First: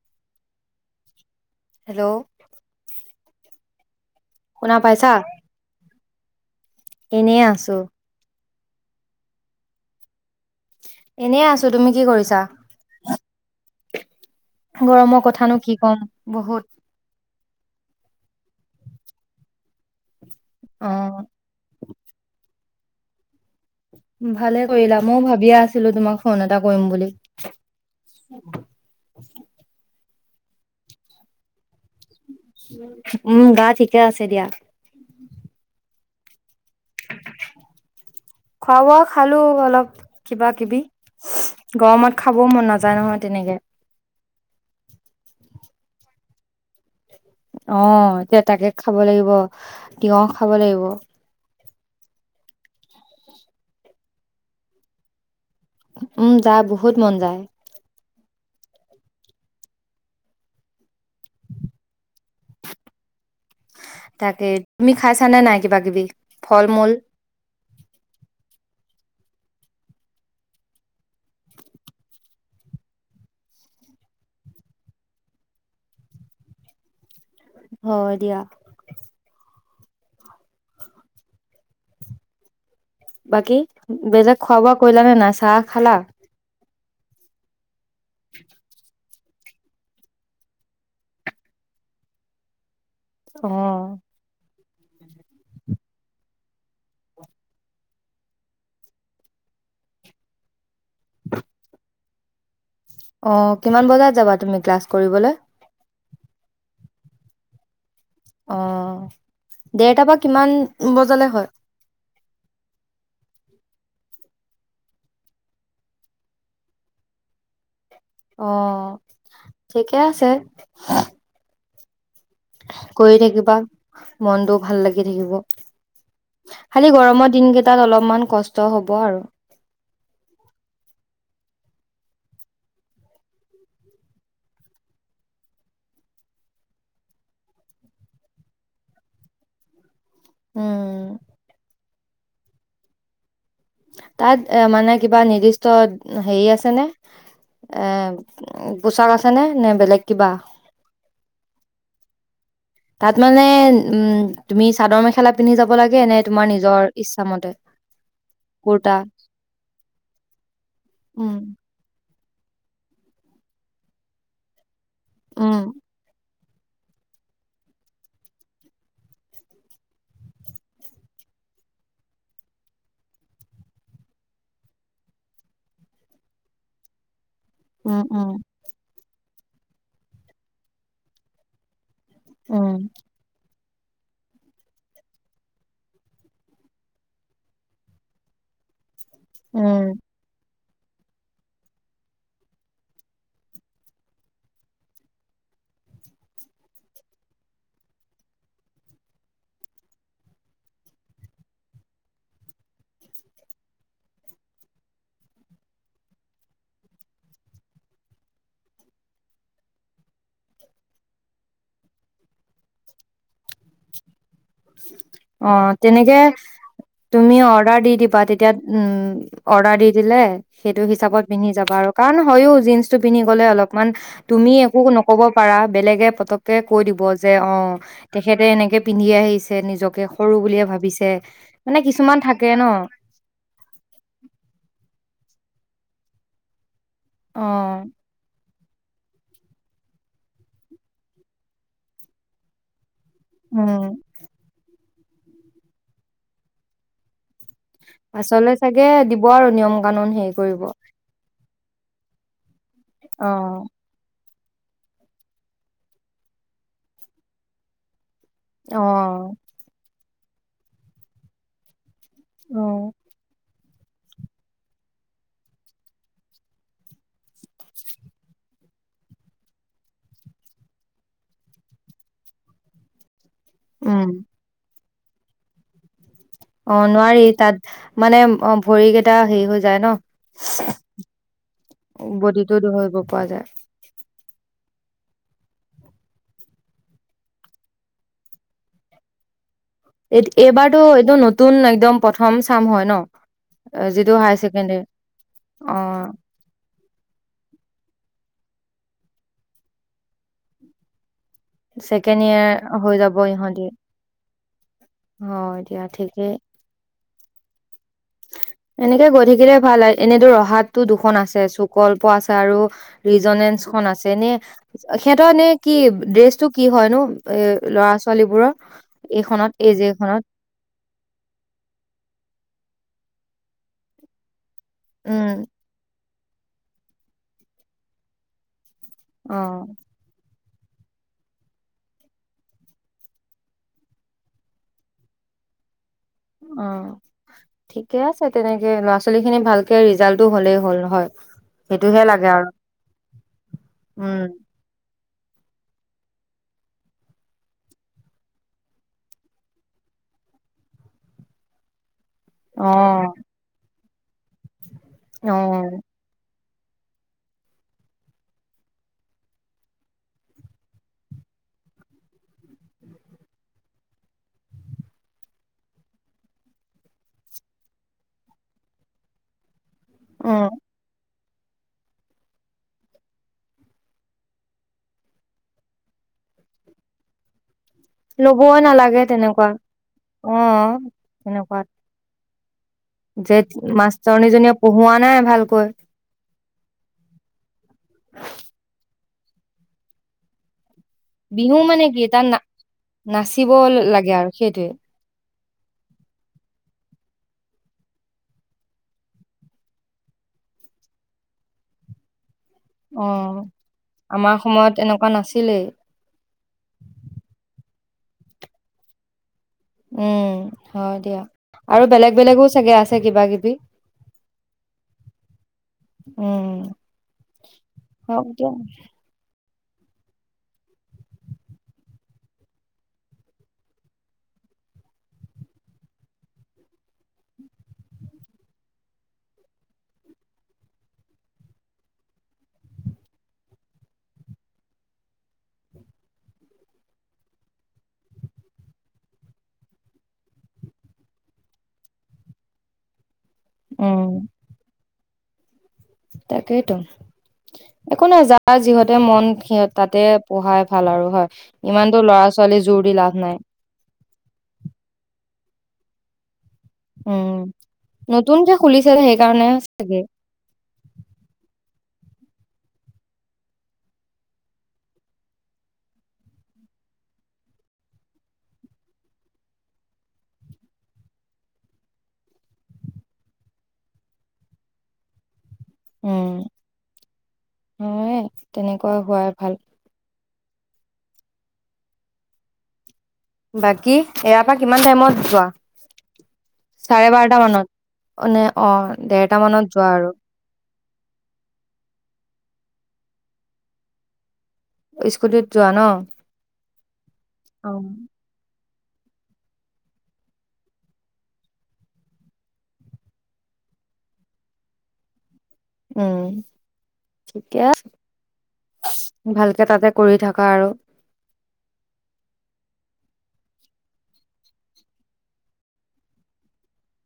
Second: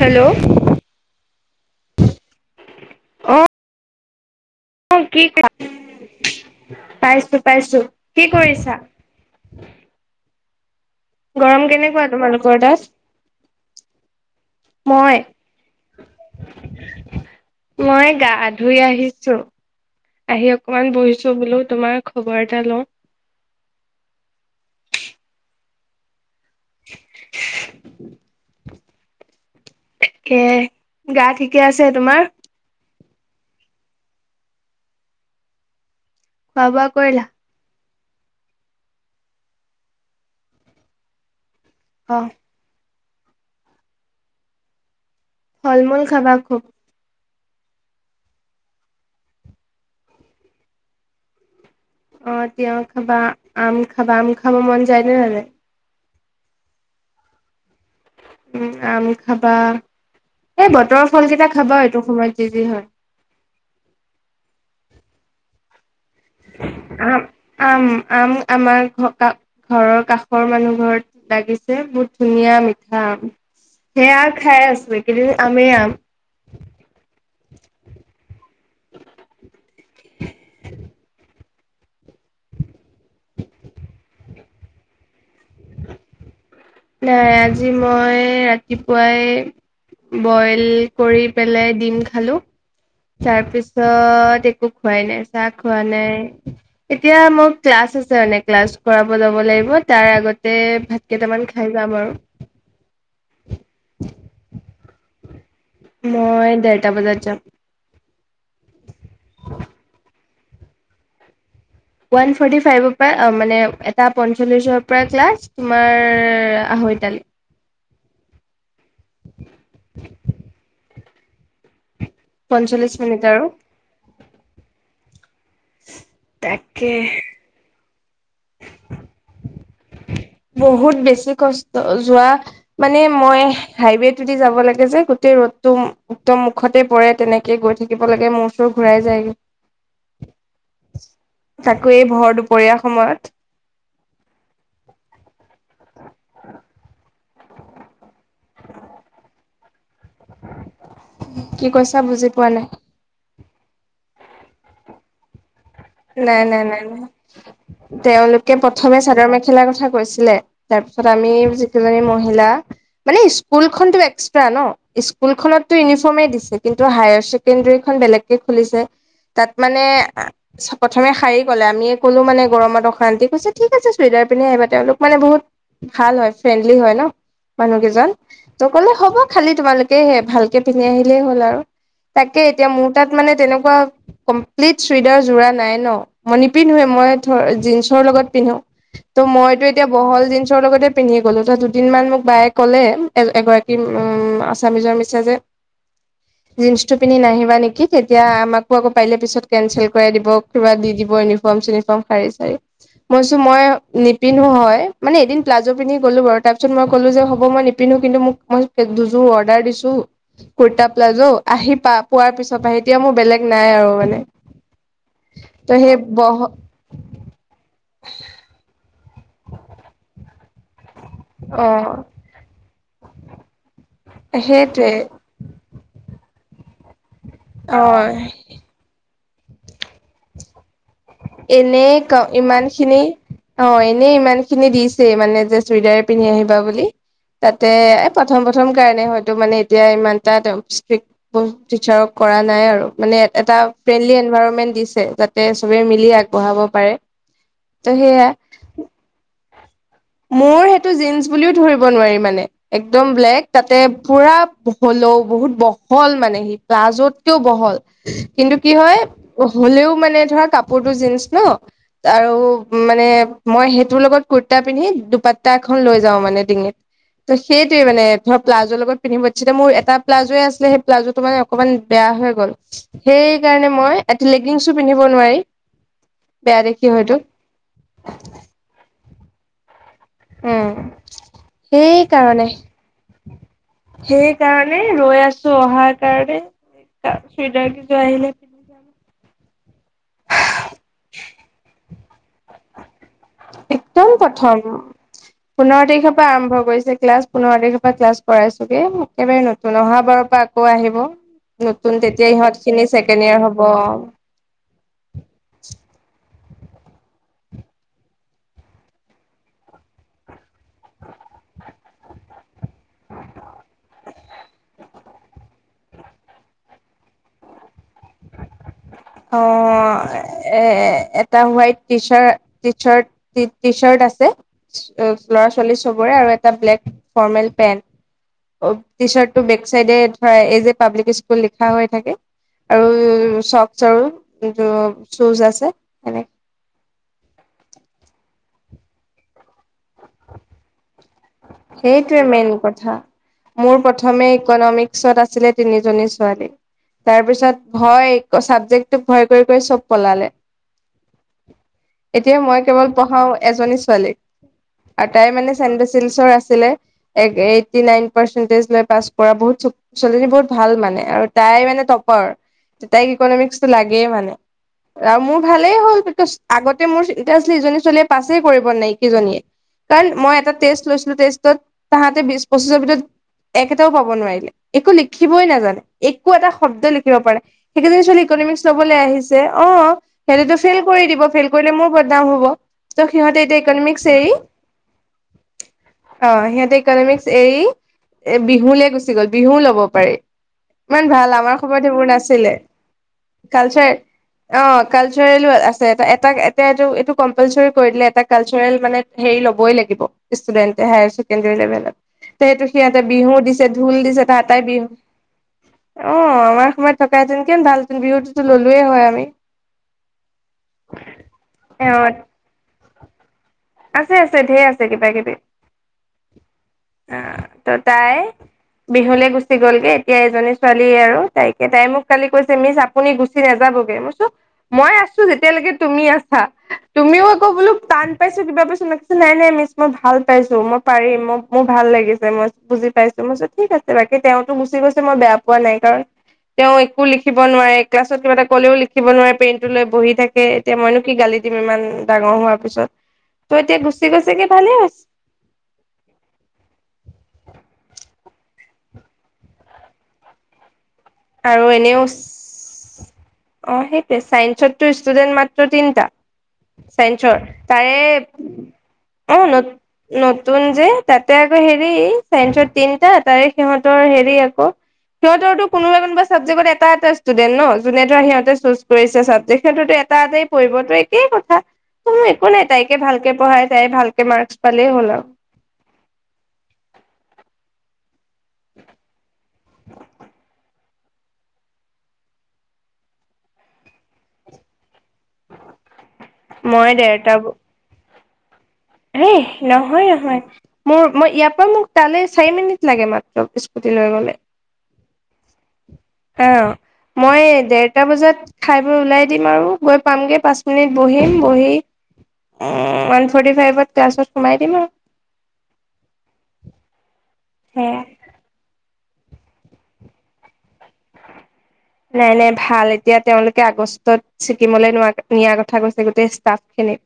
Hello hello অ কি ক পাইছো এনেই আছো পাইছো কি কৰিছ চা এনেই আছো গৰম তুমি কি কেনেকুৱা কৰিছা তোমালোকৰ তাত মই গৰমৰ কথানো কি কম বহুত মই গা ধুই আহিছো আহি অকমান অ বহিছো বোলো তোমাৰ খবৰ এটা লওঁ ভালে কৰিলা ময়ো ভাবিয়া আছিলো তোমাক ফোন এটা কৰিম বুলি কে গা ঠিকে আছে তোমাৰ উম গা ঠিকে আছে দিয়া খোৱা বোৱা কৰিলা খোৱা বোৱা খালো অলপ কিবা কিবি গৰমত অ খাবও মন নাযায় নহয় তেনেকে ফল মূল খাবা খুব অ এ তাকে খাব লাগিব তিয়হ খাব লাগিব অ তিয় খাবা আম খাবা আম খাব মন যায়নে নাযায় উম যা বহুত মন যায় উম আম খাবা এই বতৰৰ ফলকেইটা খাবা এইটো সময়ত যি যি হয় তাকে তুমি খাইছ নে নাই কিবা কিবি ফল মূল আ আম আম আমাৰ ঘ কা ঘৰৰ কাষৰ মানুহ ঘৰত লাগিছে বহুত ধুনীয়া মিঠা আম সেয়া খাই আছো এইকেইদিন আমেই আম হয় দিয়া [inaudible] বাকী বেলগ খোৱা বোৱা কৰিলা নে নাই চাহ খালা নাই আজি মই ৰাতিপুৱাই বইল কৰি পেলাই ডিম খালো অ তাৰপিছত খোৱাই নাই চাহ খোৱা নাই এতিয়া মোৰ ক্লাছ আছে মানে ক্লাছ কৰাব যাব লাগিব তাৰ আগতে ভাত কেইটামান খাই যাম আৰু অ কিমান বজাত যাবা তুমি ক্লাছ কৰিবলৈ এটা বজাত যাম অ দেৰটাৰ পৰা কিমান বজালে হয় ওৱান ফৰ্টি ফাইভৰ পৰা মানে এটা পঞ্চলিচৰ পৰা ক্লাছ তোমাৰ আঢ়ৈটালৈ অ ঠিকে আছে পঞ্চল্লিছ কৰি মিনিট আৰু থাকিবা মনটোও ভাল লাগি থাকিব তাকে খালি গৰমৰ দিন কেইটাত অলপ ইমান কষ্ট হ'ব আৰু বহুত বেছি কষ্ট যোৱা মানে মই হাইৱেটো দি যাব লাগে যে গোটেই ৰ'দটো উত্তম মুখতে পৰে তেনেকে গৈ থাকিব লাগে মোৰ ওচৰত ঘূৰাই যায়গৈ উম, তাকে ভৰ দুপ পৰিয়াৰ সময়ত তাত এ মানে কিবা নিৰ্দিষ্ট হেৰি আছে নে এ পোছাক আছে নে নে বেলেগ কিবা? কি কৈছা বুজি কোৱানাই তাত মানে উম তুমি চাদৰ মেখেলা পিন্ধি যাব লাগে নে নাই তোমাৰ নাই নিজৰ নাই নাই ইচ্ছামতে? তেওঁলোকে কুৰ্তা প্ৰথমে চাদৰ মেখেলাৰ কথা কৈছিলে তাৰ পিছত আমি উম, যিকিজনী মহিলা [unintelligible] মানে স্কুলখনতো এক্সট্ৰা ন উম, স্কুলখনতো ইউনিফৰ্মেই দিছে কিন্তু হায়াৰ ছেকেণ্ডাৰী খন বেলেগকে খুলিছে তাত মানে প্ৰথমে শাৰী ক'লে আমিয়ে ক'লো মানে গৰমত অশান্তি কৈছে ঠিক আছে চুৰিদাৰ পিন্ধি আহিবা তেওঁলোক মানে বহুত ভাল হয় ফ্ৰেণ্ডলি হয় ন মানুহ উম, কেইজন উম, ত কলে হব খালি তোমালোকে ভালকে পিন্ধি আহিলেই হ'ল আৰু তাকে এতিয়া উম, মোৰ তাত মানে তেনেকুৱা ৱা কলপ্লিট চুৰিদাৰ জোৰা নাই ন মই নিপিন্ধোৱে মই জিনচৰ লগত পিন্ধো ত' মইতো উম, এতিয়া বহল জিনচ ৰ লগতে পিন্ধি গলোঁ ত দুদিনমান মোক বায়ে ক'লে এগৰাকী আছামিজৰ মিছেজে জিনচটো পিন্ধি নাহিবা নেকি? তেতিয়া আমাকো আকৌ পাৰিলে পিছত কেনচেল কৰিব দিব কিবা দি দিব ইউনিফৰ্ম চিউনিফৰ্ম শাড়ী চাড়ী মই কৈছো মই নিপিন্ধো হয় মানে এদিন প্লাজ পিন্ধি গলোঁ বাৰু তাৰপিছত মই কলো যে হ'ব মই নিপিন্ধো কিন্তু মোক দুযোৰ অৰ্ডাৰ দিছো কূৰ্তা প্লাজ আহি পা পোৱাৰ পিছৰ পৰাহে এতিয়া মোৰ বেলেগ নাই আৰু মানে অ ত' সেই তেনেকে বহ তুমি অৰ্ডাৰ দি দিবা তেতিয়া উম অৰ্ডাৰ দি দিলে টো হিচাপত পিন্ধি যাবা আৰু অ' কাৰণ হয় জিনছটো পিন্ধি গ'লে অলপমান তুমি একো সেইটোৱে নকব পাৰা বেলেগে প কৈ দিব যে অ তেখেতে এনেকে পিন্ধি আহিছে নিজকে সৰু বুলিয়ে ভাবিছে এনে মানে ক কিছুমান থাকে ন ইমান খিনি অ এনে ইমান খিনি দিছেই মানে চুৰিদাৰ পিন্ধি আহিবা বুলি অ তাতে এ প্ৰথম প্ৰথম প্ৰথম কাৰণে হয়তো মানে এতিয়া ইমান এটা টা ষ্ট্ৰিক্ টিচাৰক কৰা নাই আৰু মানে এটা উম ফ্ৰেণ্ডলি এনভাইৰনমেন্ট দিছে যাতে সবে মিলি আগবঢ়াব পাৰে ত' সেয়া পাছলে চাগে দিব আৰু নিয়ম কানুন হেৰি কৰিব মোৰ সেইটো জীনছ বুলিও ধৰিব নোৱাৰি মানে একদম অ ব্লেক তাতে পুৰা বহলেও বহুত বহল মানে সি প্লাজতকেও বহল কিন্তু কি অ হয় হ'লেও মানে ধৰা‌ কাপোৰটো জিনচ ন আৰু অ মানে মই সেইটোৰ লগত কূৰ্তা পিন্ধি দুপাতটা এখন লৈ যাওঁ মানে ডিঙিত ত সেইটোৱে মানে ধৰ প্লা জ লগত পিন্ধিব দিছিলে মোৰ এটা প্লাজোয়ে আছিলে সেই প্লাজোটো মানে অকনমান বেয়া হৈ গ'ল সেই ইয়াৰ কাৰনে মই এটি উম লেগীনচো পিন্ধিব নোৱাৰি বেয়া অ দেখি হয়তো নোৱাৰি তাত মানে অ ভৰি কেইটা টা হেৰি হৈ যায় ন উম সেই কাৰণে বডিটো ধৰিব পৰা সেই যায় সেইকাৰণে ৰৈ আছো অহাৰ কাৰণে চুৰিদাৰ কেইযোৰ আহিলে পিন্ধি যাম এইবাৰতো একদম নতুন একদম প্ৰথ ম চাম হয় ন একদম যিটো হায়াৰ প্ৰথম ছেকেণ্ডাৰী অ পোন্ধৰ তাৰিখৰ পৰা আৰম্ভ কৰিছে ক্লাছ পোন্ধৰ তাৰিখ মই ক্লাছ কৰাইছোগে একেবাৰে নতুন অহা বাৰৰ পৰা আকৌ আহিব নতুন ছেকেণ্ড তেতিয়া ইহঁত ইয়োৰ খিনি হৈ যাব ছেকেণ্ড ইয়েৰ হ'ব ইহতি অ হয় এতিয়া ঠিকেই এনেকে গৈ থাকিলে ভাল এনেতো ৰহাতটো দুখন আছে চুকল্প আছে আৰু ৰিজনেঞ্চখন আছে এনে সিহঁতৰ এনে কি ড্ৰেচ টো কি হয় নো এ ল'ৰা ছোৱালীবোৰৰ অ এইখনত এই যে এইখনত এ এটা white T shirt T shirt T shirt আছে উম ল'ৰা ছোৱালী চব চবৰে আৰু এটা ব্লেক ফৰ্মেল পেনট অ টি চাৰ্ট অ টো বেক চাইডে ধৰা যে পাব্লিক স্কুল লিখা হৈ থাকে আৰু চাৰ চুজ আছে এনে অ ঠিকে আছে তেনেকে ল'ৰা ছোৱালী খিনি ভালকে ৰিজাল্টটো হ'লেই হ'ল হয় সেইটোহে সেইটোৱে লাগে আৰু মেইন কথা মোৰ উম প্ৰথমে ইকনমিক ওচৰত আছিলে তিনিজনী ছোৱালী তাৰ পিছত ভয় চাবজেক্টটোক ভয় কৰি কৰি চব পলালে এতিয়া মই অ কেৱল পঢ়াও এজনী ছো ছোৱালী আৰু তাই অ মানে চেনভেচেলছৰ আছে আছিলে এইটি নাইন পাৰ্চটেজ লৈ পাছ কৰা বহুত ছোৱালীজনী বহুত ভাল মানে আৰু তাই মানে টপাৰ তাইক ইকনমিকসটো লাগেই মানে আৰু মোৰ ভালেই হল আগতে মোৰ চিন্তা আছিল ইজনী ছোৱালীয়ে পাছে কৰিব নাইকেইজনীয়ে কাৰণ মই উম এটা টেষ্ট লৈছিলো তেষ্ট তাহাঁতে বিশ পঁচিছৰ এক এটাও পাব নোৱাৰিলে একো লিখিবই নাজানে একো এটা শব্দ লিখিব পাৰে সেইকেইজনী ছোৱালী ল'বই ইকনমিক্স লবলৈ নালাগে আহিছে তেনেকুৱা অ অ সিহঁতেতো ফেইল কৰি দিব ফেইল তেনেকুৱাত কৰিলে মোৰ বদনাম হ'ব ত যে সিহঁতে এতিয়া ইকনমিক্স এৰি মাষ্টৰণীজনীয়ে পঢ়ুৱোৱা নাই ভালকৈ অ সিহঁতে ইকনমিক্স এৰি বিহুলৈ গুচি গ'ল বিহু লব পাৰে ইমান ভাল, আমাৰ বিহু সময়ত মানে কি সেইবোৰ তাত না নাছিলে নাচিব কালচাৰেল লাগে আৰু অ সেইটোৱে কালচাৰেলোও আছে এটা এটাক এইটো। [inaudible] কম্পালচৰি কৰি দিলে এটা কালচাৰেল মানে হেৰি ল'বই লাগিব ষ্টুডেন্ট এ। হায়াৰছেকেণ্ডৰী লেভেলত তে সিহঁতে অ বিহু দিছে ঢোল দিছে আমাৰ আটাই সময়ত বিহু এনেকুৱা নাছিলেই অ আমাৰ সময়ত থকাহঁতেন কিমান ভাল বিৰতি ললি হয় আমি উম হয় দিয়া আৰু অ', বেলেগ বেলেগো চাগে আছে? কিবা কিবি। আছে আছে ধেৰ আছে কিবা কিবি। উম অ ত তাই হওক দিয়া বিহুলে গুচি গ'লগে। এতিয়া এজনী ছোৱালী আৰু তাইকে চাই আৰু মিছ আপুনি গুচি নযাবগে। মই কৈছো, মই আছোঁ যেতিয়ালৈকে তুমি আছা, তুমিও আকৌ বোলো টান পাইছা নে [unintelligible] নাই নাই মিছ মই ভাল পাইছোঁ। মই পাৰিম ম মোৰ ভাল লাগিছে। মই বুজি পাইছোঁ। মই কৈছো ঠিক আছে। বাকী তেওঁতো গুচি গৈছে মই বেয়া পোৱা নাই। কাৰণ, তেওঁ একো লিখিব নোৱাৰে, ক্লাছত কিবা এটা কলেও লিখিব নোৱাৰে, পেইনটো লৈ বহি থাকে। এতিয়া মইনো কি গালি দিম ইমান ডাঙৰ হোৱাৰ পিছত। তই এতিয়া উম গুচি গৈছগে ভালে হৈছে। তাৰ যিহঁতে, মন সি তাতে পঢ়াত আৰু এনেও জোৰ দি লাভ নাই অ' সেইটোৱে চাইন্সতো ষ্টুডেন্ট মা তিনিটা। চাইঞ্চৰ উম তাৰে, নতুনকে খুলিছে অ' সেইকাৰণে চাগে নতুন যে, তাতে আকৌ হেৰি সেই চাইঞ্চত তিনটা তাৰে সিহঁতৰ হেৰি আকৌ সিহঁতৰ টো কোনোবা কোনোবা চাবজেক্টত এটা এটা ষ্টুডেণ্ট ন'। যোনে ত' সিহঁতে চুজ কৰিছে চাবজেক্ট সেইটোত এটা এটাই পৰিব ত' একেই কথা। কোনো একো নাই, তাইকে ভালকে পঢ়াই তাই ভালকে মাৰ্কচ পালেই হ'ল আৰু। উম, হয়। তেনেকুৱা হোৱাই ভাল। বাকী ইয়াৰ পৰা কিমান টাইমত ৱা! চাৰে বাৰটা মানত। [unintelligible] সেই দেৰটা মানত যোৱা নহয় আৰু নহয়, মোৰ ইয়াৰ পৰা মোক তালৈ চাৰি মিনিট। লাগে মাত্ৰ, স্কুটি লৈ গ'লে। স্কুটিত যোৱা ন অ'! মই অ। ডেৰটা বজাত খাই বৈ ওলাই দিম আৰু গৈ পামগে, পাঁচ মিনিট বহিম, বহি ওৱান ফৰ্টি ফাইভত ক্লাছত সোমাই দিম আৰু। উম! কিয়? সেয়া। [unintelligible] ভালকে তাতে কৰি থাকা আৰু। নাই নাই ভাল, এতিয়া তেওঁলোকে আগষ্টত ছিকিমলৈ নিয়াৰ কথা কৈছে গোটেই ষ্টাফ খিনিক।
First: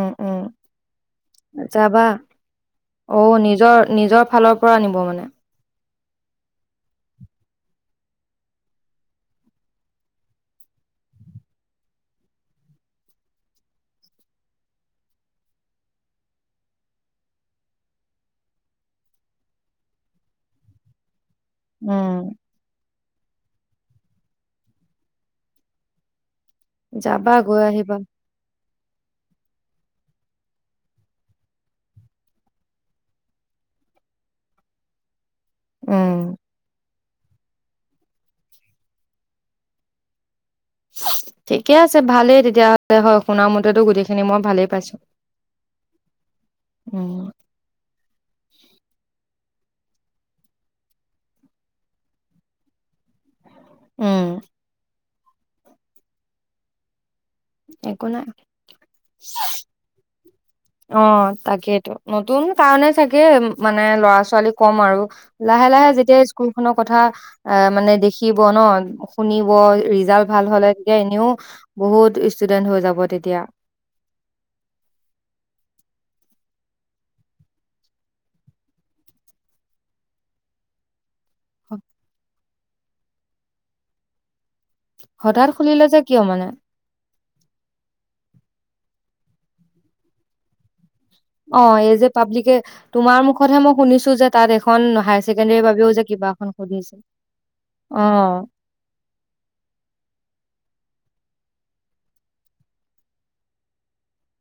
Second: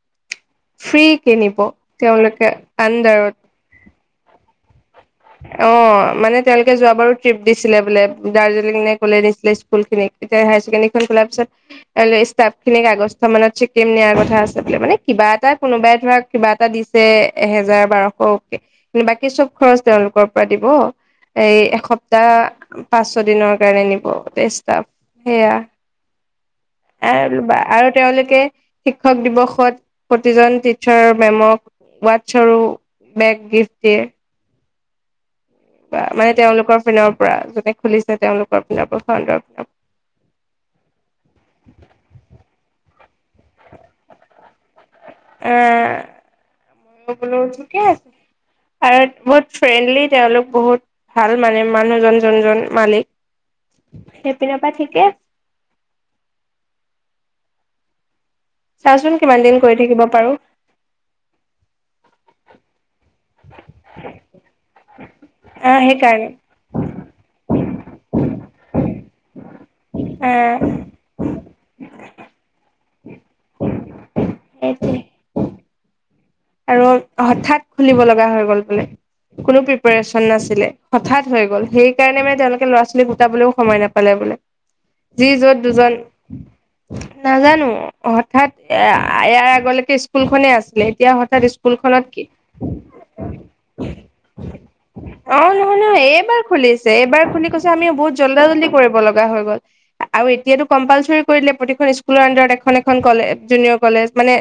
উম, উম, নিব যাবা তেওঁলোকে আণ্ডাৰত। অ' নিজৰ নিজৰ, ফালৰ পৰা আনিব মানে। অ' মানে, তেওঁলোকে যোৱবাৰো ট্ৰিপ দিছিলে বোলে, দাৰ্জিলিঙ নে ক'লে নিছিলে স্কুল খিনিক। এতিয়া, হাইয়াৰ ছেকেণ্ডৰীখন খোলাৰ পিছত ষ্টাফ খিনিক আগষ্ট মানত ছিকিম নিয়াৰ কথা আছে বোলে। মানে, কিবা এটা কোনোবাই ধৰক কিবা এটা দিছে, এহেজাৰ বাৰশকে কিন্তু, বাকী চব খৰচ তেওঁলোকৰ পৰা দিব। এই উম এসপ্তাহ পাঁচ ছ দিনৰ কাৰণে নিব [unintelligible] সেয়া। এ যাবা গৈ আৰু আহিবা তেওঁলোকে শিক্ষক দিৱসত প্ৰতিজন টিচাৰ মেমক ৱাটছ আৰু বেগ গিফ্ট দিয়ে। বা উম মানে তেওঁলোকৰ পিনৰ [unintelligible] যোনে খুলিছে তেওঁলোকৰ [unintelligible] সৰ প ঠিকে আছে ভালেই তেতিয়া হ'লে হয়, শুনা মতেতো গোটেই খিনি মই ভালেই পাইছো। এ মই উম বোলো ঠিকে আছে। আৰু বহুত ফ্ৰেণ্ডলি তেওঁলোক বহুত ভাল মানে মানুহজন যোনজন মালিক উম সেই পিনৰ পৰা ঠিকে। একো নাই। চাওচোন কিমান দিন [unintelligible] কৰি থাকিব পাৰো অ তাকেইতো নতুন কাৰনে চাগে মানে লৰা ছোৱালী কম আৰু লাহে আহ লাহে যেতিয়া সেইকাৰণে স্কুল খনৰ কথা এ মানে দেখি। ব ন [inaudible] শুনিব ৰিজাল্ট ভাল আহ হলে তেতিয়া এনেও। বহুত [inaudible] ষ্টুডেণ্ট হৈ যাব তেতিয়া, আছ [inaudible] হঠাৎ খুলিব লগা হৈ গল বোলে কোনো প্ৰিপচন নাছিলে হঠাত। হৈ গ'ল সেইকাৰণে মান তে। ল'ৰা-ছোৱালী গোটাবলৈও সময় নাপালে বোলে। যি হঠাৎ যত খুলিলে দুজন যে কিয় মানে নাজানো হঠাৎ। এ ইয়াৰ আগলৈকে স্কুল খনে আছিলে এতিয়া হঠাৎ। [unintelligible] অ এই যে পাব্লিকে তোমাৰ মুখতহে মই শুনিছো যে তাত এখন হায়াৰ ছেকেণ্ডৰীৰ বাবেও নহয়-নহয় যে কিবা এইবাৰ এখন খুলিছে এইবাৰ খুলি কৈছে আমি বহুত অ', [unintelligible] কৰিব লগা হৈ গল আৰু এতিয়া টো কম্পালচৰি কৰি দিলে প্ৰতিখন স্কুলৰ উণ্ডাৰত এখন এখন কলে জুনিয়ৰ কলেজ মানে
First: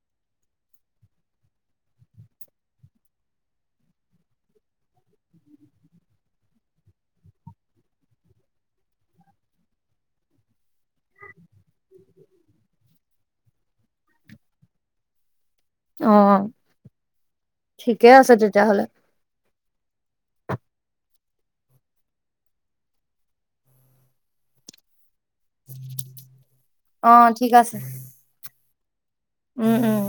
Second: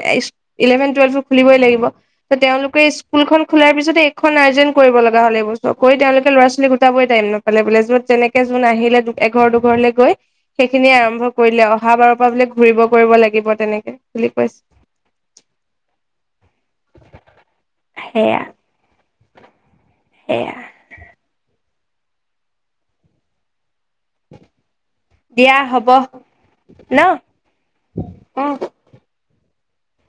ইলেভেন টুৱেল্ভো খুলিবই লাগিব। ত তেওঁলোকে স্কুলখন খোলাৰ পিছতে এইখন আৰ্জেন কৰিব লগা হলে এই্তৈ তেওঁলোকে ল'ৰা ছোৱালীক গোটাবই টাইম নাপালে বোলে যত তেনেকে যোন আহিলে এঘৰ দুঘৰলে গৈ সেইখিনিয়ে আৰম্ভ কৰিলে অহা বাৰৰ পৰা বোলে ঘূৰিব কৰিব লাগিব তেনেকে বুলি কৈছে। অ ঠিকে আছে সেয়া তেতিয়াহলে [unintelligible] [inaudible] দিয়া হ'ব ন অ', অ উম-উম